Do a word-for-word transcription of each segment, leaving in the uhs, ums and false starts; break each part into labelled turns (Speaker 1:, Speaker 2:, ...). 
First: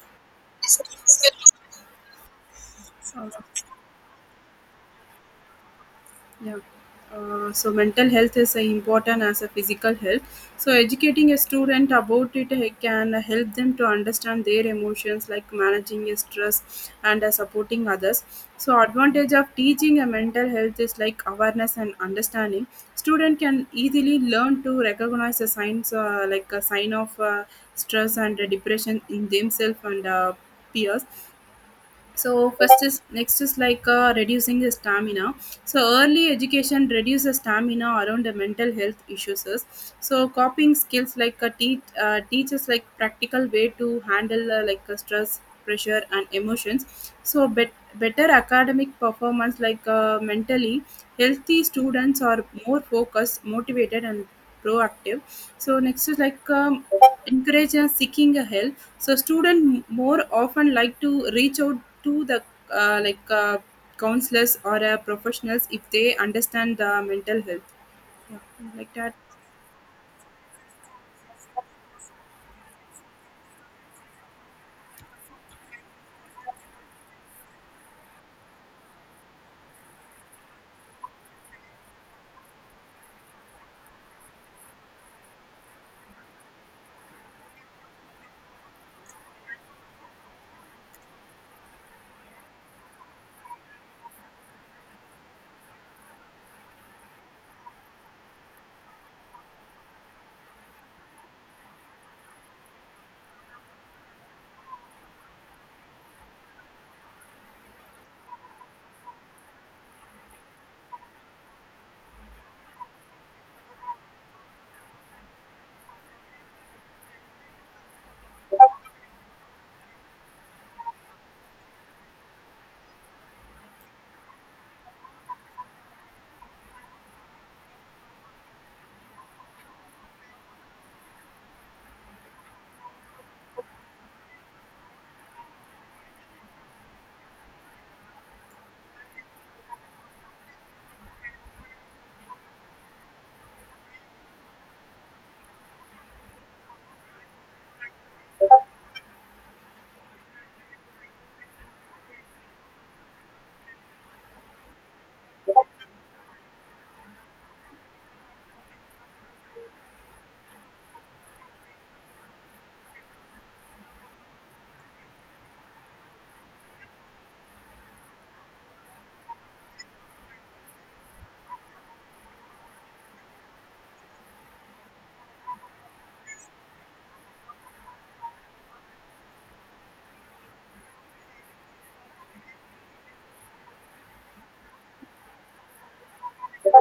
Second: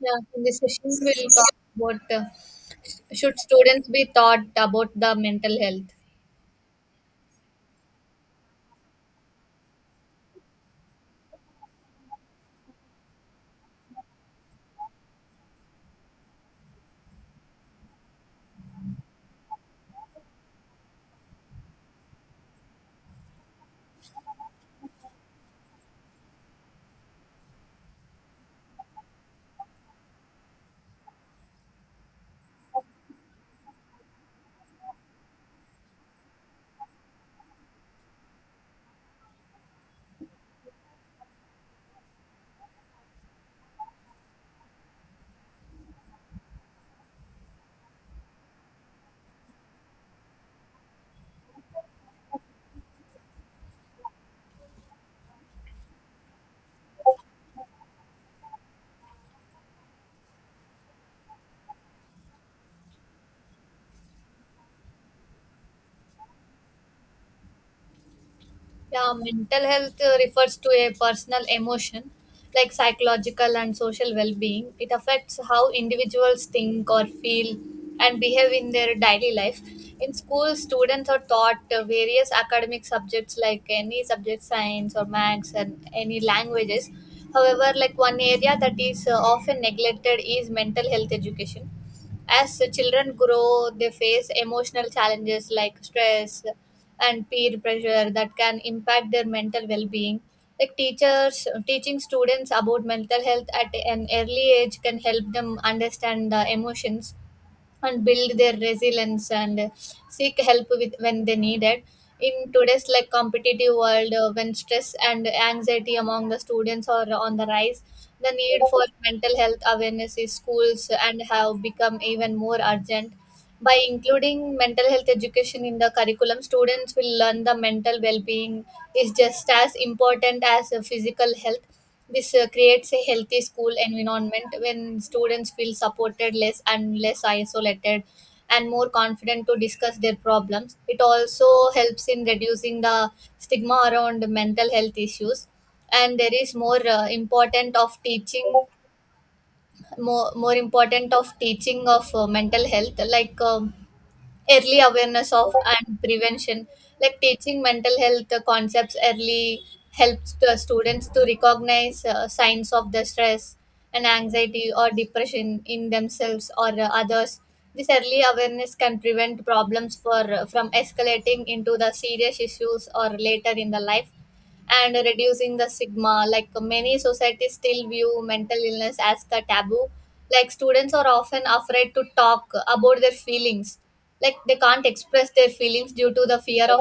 Speaker 1: Yeah, in this session, we'll talk about uh,
Speaker 2: So,
Speaker 1: should students be taught about the mental health.
Speaker 2: yeah. Uh, so mental health is uh, important as a physical health. So educating a student about it uh, can help them to understand their emotions, like managing a stress and uh, supporting others. So advantage of teaching a mental health is like awareness and understanding. Student can easily learn to recognize the signs, uh, like a sign of uh, stress and uh, depression in themselves and uh, peers. So first is next is like uh, reducing the stamina. So early education reduces stamina around the mental health issues is. So coping skills, like a teach uh, teaches like practical way to handle uh, like uh, stress, pressure and emotions. So bet- better academic performance, like uh, mentally healthy students are more focused, motivated and proactive. So next is like um, Encourage uh, seeking a help. So students more often like to reach out to the uh, like uh, counselors or uh, professionals if they understand the mental health. Yeah, like
Speaker 1: Yeah,
Speaker 2: that.
Speaker 1: mental health uh, refers to a personal emotion, like psychological and social well being. It affects how individuals think or feel and behave in their daily life. In school, students are taught uh, various academic subjects like any subject, science or maths, and any languages. However, like one area that is uh, often neglected is mental health education. As the children grow, they face emotional challenges like stress and peer pressure that can impact their mental well-being. Like, teachers teaching students about mental health at an early age can help them understand the emotions and build their resilience and seek help with when they need it. In today's like competitive world, uh, when stress and anxiety among the students are on the rise, the need for mental health awareness in schools and have become even more urgent. By including mental health education in the curriculum, students will learn the mental well-being is just as important as the physical health. This uh, creates a healthy school environment when students feel supported, less and less isolated, and more confident to discuss their problems. It also helps in reducing the stigma around mental health issues. And there is more uh, important of teaching, more, more important of teaching of uh, mental health, like, um, early awareness of and prevention. Like teaching mental health concepts early helps the students to recognize uh, signs of the stress and anxiety or depression in themselves or uh, others. This early awareness can prevent problems for uh, from escalating into the serious issues or later in the life, and reducing the stigma. Like many societies still view mental illness as the taboo. Like, students are often afraid to talk about their feelings. Like, they can't express their feelings due to the fear of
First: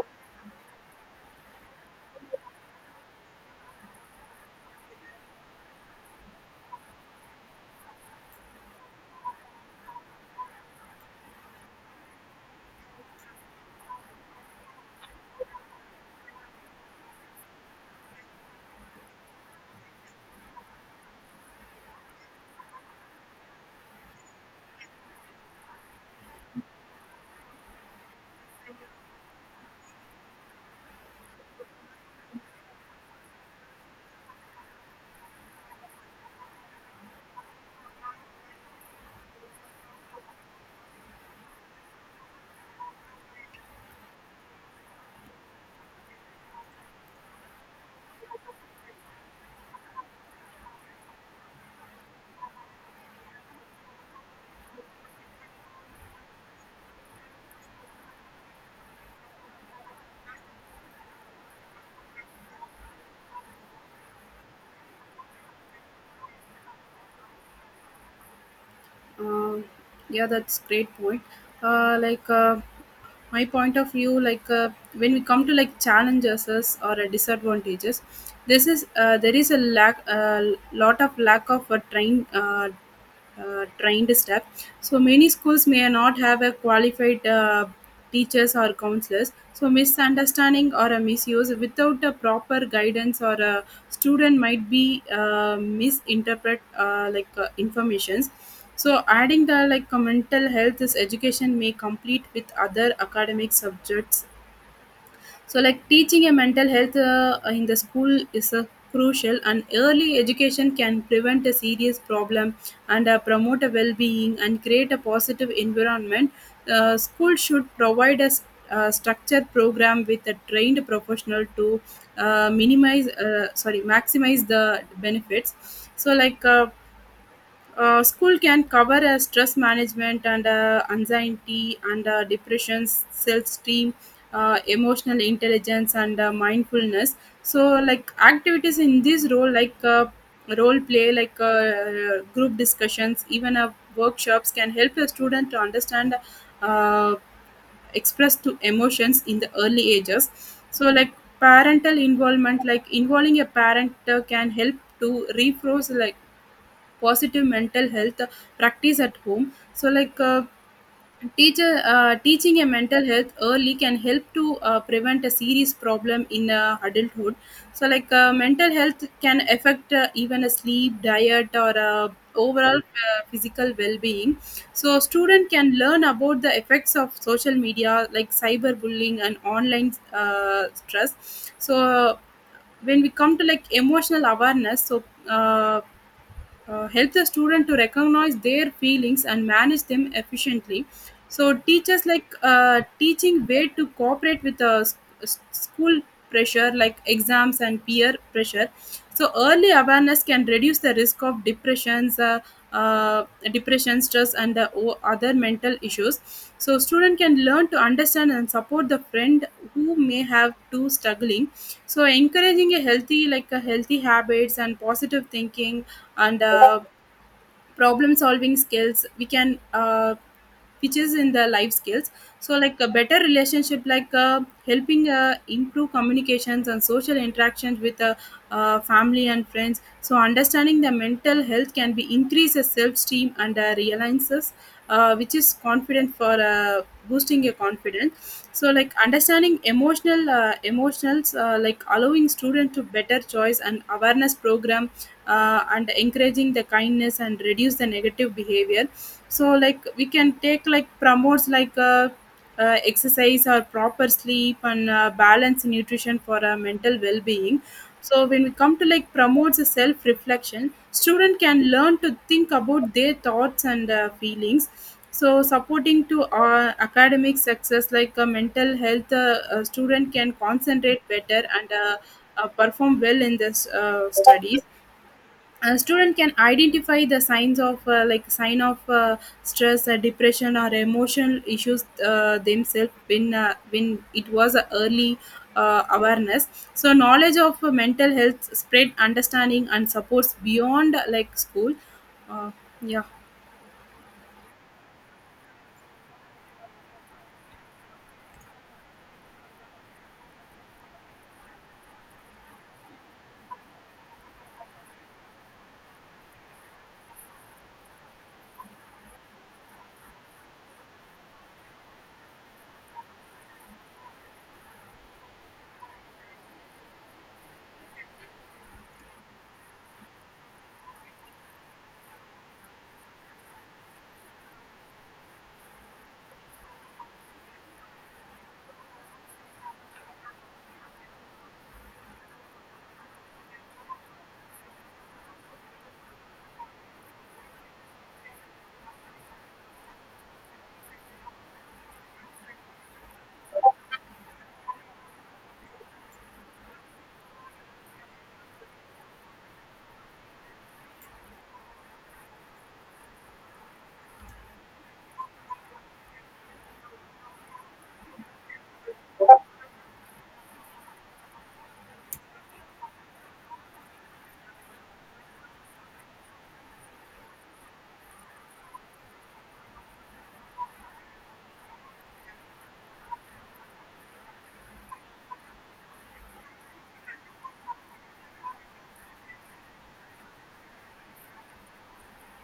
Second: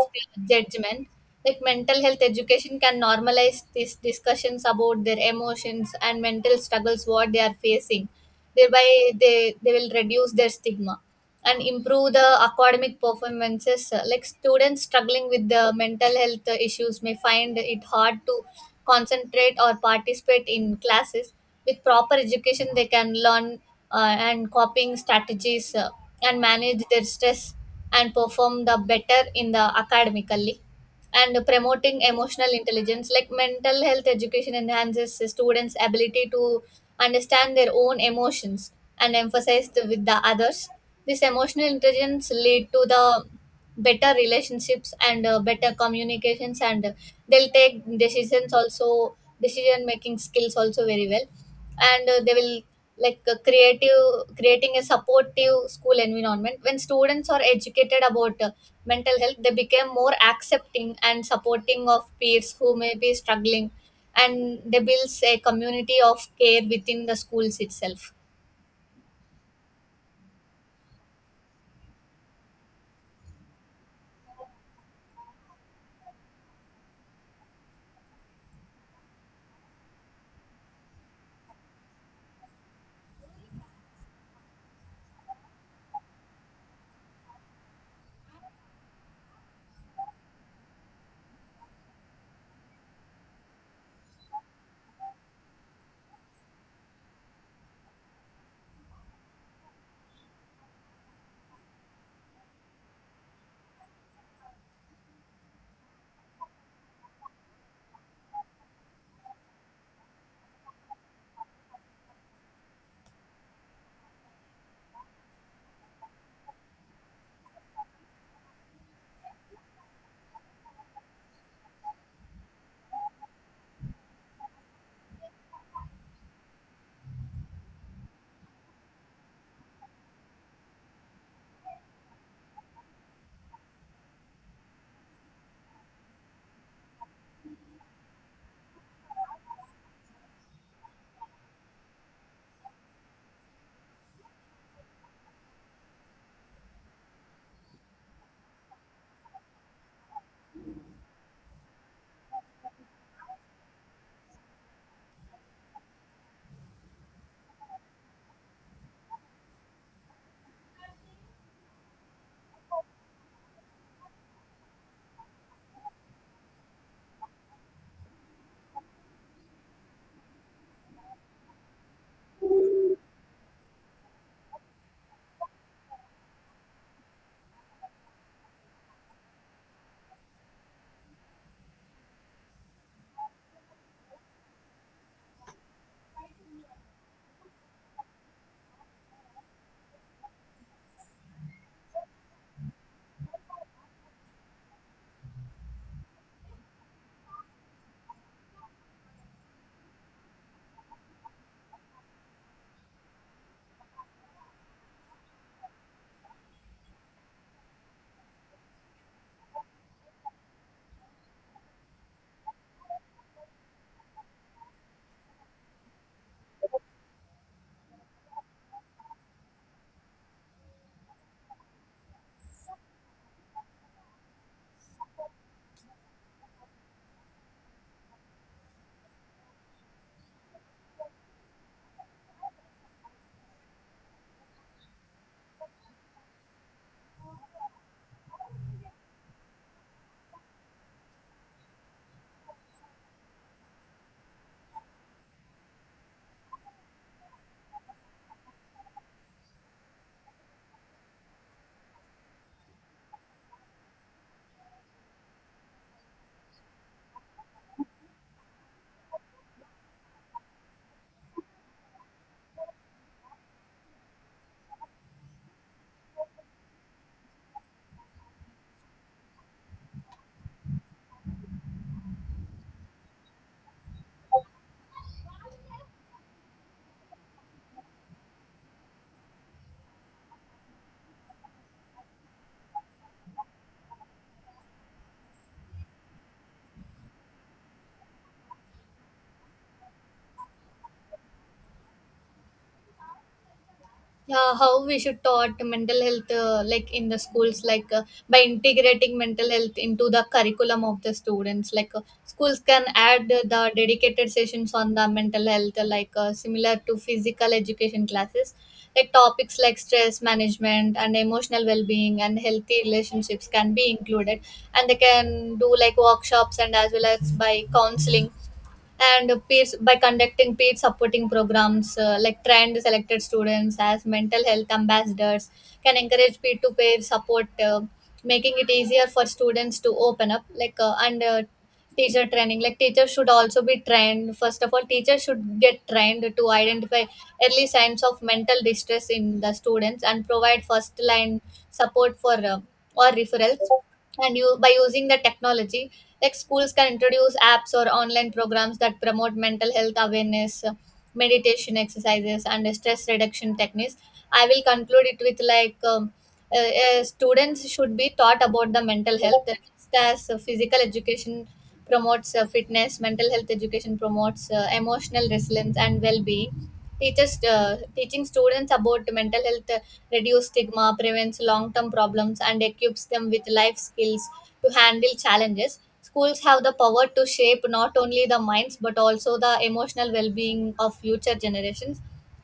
Speaker 1: judgment. Like, mental health education can normalize these discussions about their emotions and mental struggles what they are facing. Thereby they, they will reduce their stigma and improve the academic performances. Uh, like, students struggling with the mental health uh, issues may find it hard to concentrate or participate in classes. With proper education, they can learn uh, and coping strategies, uh, and manage their stress and perform the better in the academically, and promoting emotional intelligence. Like, mental health education enhances students ability to understand their own emotions and emphasize the, with the others. This emotional intelligence lead to the better relationships and uh, better communications, and uh, they'll take decisions also, decision making skills also very well. And uh, they will like uh, creative, creating a supportive school environment. When students are educated about uh, mental health, they become more accepting and supporting of peers who may be struggling, and they builds a community of care within the schools itself.
Speaker 2: Um, yeah that's great point. uh, like uh, my point of view, like uh, when we come to like challenges or uh, disadvantages, this is uh, there is a lack, a lot of lack of uh, trained uh, uh, trained staff. So many schools may not have a qualified uh, teachers or counselors. So misunderstanding or a misuse without a proper guidance, or a student might be uh, misinterpret uh, like uh, informations. So adding the like uh, mental health is education may complete with other academic subjects. So like teaching a mental health uh, in the school is uh, crucial, and early education can prevent a serious problem and uh, promote a well-being and create a positive environment. Uh, school should provide a uh, structured program with a trained professional to uh, minimize uh, sorry maximize the benefits. so like uh, uh, School can cover uh, stress management and uh, anxiety and uh, depression, self-esteem, uh, emotional intelligence and uh, mindfulness. So like activities in this role, like uh, role play, like uh, uh, group discussions, even uh, workshops can help a student to understand uh, express to emotions in the early ages. So like parental involvement, like involving a parent uh, can help to refroze like positive mental health practice at home. So like uh, teacher uh, teaching a mental health early can help to uh, prevent a serious problem in uh, adulthood. So like uh, mental health can affect uh, even a sleep diet or uh, overall uh, physical well-being. So a student can learn about the effects of social media, like cyberbullying and online uh, stress. So uh, when we come to like emotional awareness, so uh, uh, help the student to recognize their feelings and manage them efficiently. So teachers like uh, teaching way to cooperate with uh, s- s- school pressure like exams and peer pressure. So early awareness can reduce the risk of depressions, uh, uh, depression, stress and uh, o- other mental issues. So student can learn to understand and support the friend who may have too struggling. So encouraging a healthy, like a healthy habits and positive thinking and uh, problem solving skills, we can uh, which is in the life skills. So like a better relationship, like uh, helping uh, improve communications and social interactions with uh, uh, family and friends. So understanding the mental health can be increases self-esteem and uh, realizes uh, which is confident for uh, boosting your confidence. So like understanding emotional uh, emotionals uh, like allowing student to better choice and awareness program, uh, and encouraging the kindness and reduce the negative behavior. So like we can take like promotes like uh, uh, exercise or proper sleep and uh, balance nutrition for uh, mental well-being. So when we come to like promotes a self reflection, student can learn to think about their thoughts and uh, feelings. So supporting to uh, academic success, like uh, mental health uh, a student can concentrate better and uh, uh, perform well in this uh, studies. A student can identify the signs of uh, like sign of uh, stress, uh, depression or emotional issues uh, themselves when uh, when it was a early uh, awareness. So knowledge of uh, mental health spread understanding and supports beyond uh, like school. uh, yeah
Speaker 1: Yeah, how we should taught mental health uh, like in the schools, like, uh, by integrating mental health into the curriculum of the students. Like, uh, schools can add the dedicated sessions on the mental health, uh, like, uh, similar to physical education classes. Like topics like stress management and emotional well-being and healthy relationships can be included, and they can do like workshops and as well as by counseling and peers, by conducting peer supporting programs. Uh, like, trained selected students as mental health ambassadors can encourage peer-to-peer support, uh, making it easier for students to open up, like, uh, and uh, teacher training. Like teachers should also be trained, first of all teachers should get trained to identify early signs of mental distress in the students and provide first line support for, uh, or referrals. And you, by using the technology, like schools can introduce apps or online programs that promote mental health awareness, uh, meditation exercises and stress reduction techniques. I will conclude it with like, um, uh, uh, students should be taught about the mental health, just as uh, physical education promotes uh, fitness, mental health education promotes uh, emotional resilience and well-being. Teachers uh, teaching students about mental health uh, reduce stigma, prevents long term problems, and equips them with life skills to handle challenges. Schools have the power to shape not only the minds but also the emotional well being of future generations.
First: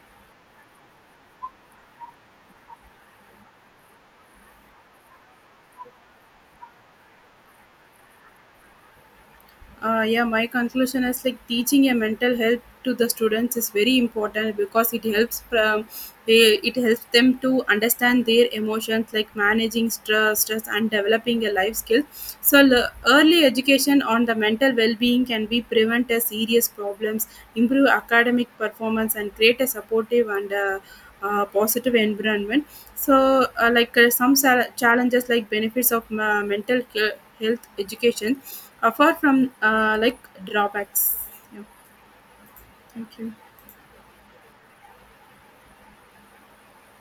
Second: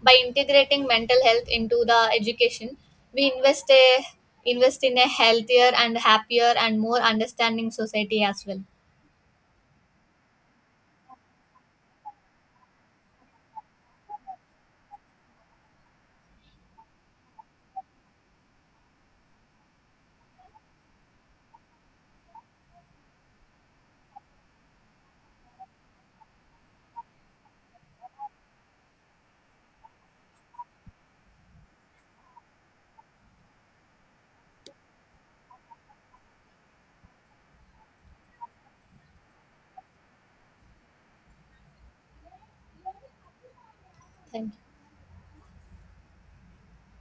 Speaker 1: By integrating mental health into the education, we invest a, invest in a healthier and happier and more understanding society as well.
Speaker 2: uh, yeah, my conclusion is like teaching a mental health to the students is very important because it helps um, they, it helps them to understand their emotions, like managing stress, stress and developing a life skill. So l- early education on the mental well-being can be prevent a serious problems, improve academic performance and create a supportive and uh, uh, positive environment. So uh, like uh, some sal- challenges like benefits of uh, mental he- health education, apart from uh, like drawbacks. Yeah, thank you.
Speaker 1: Thank you.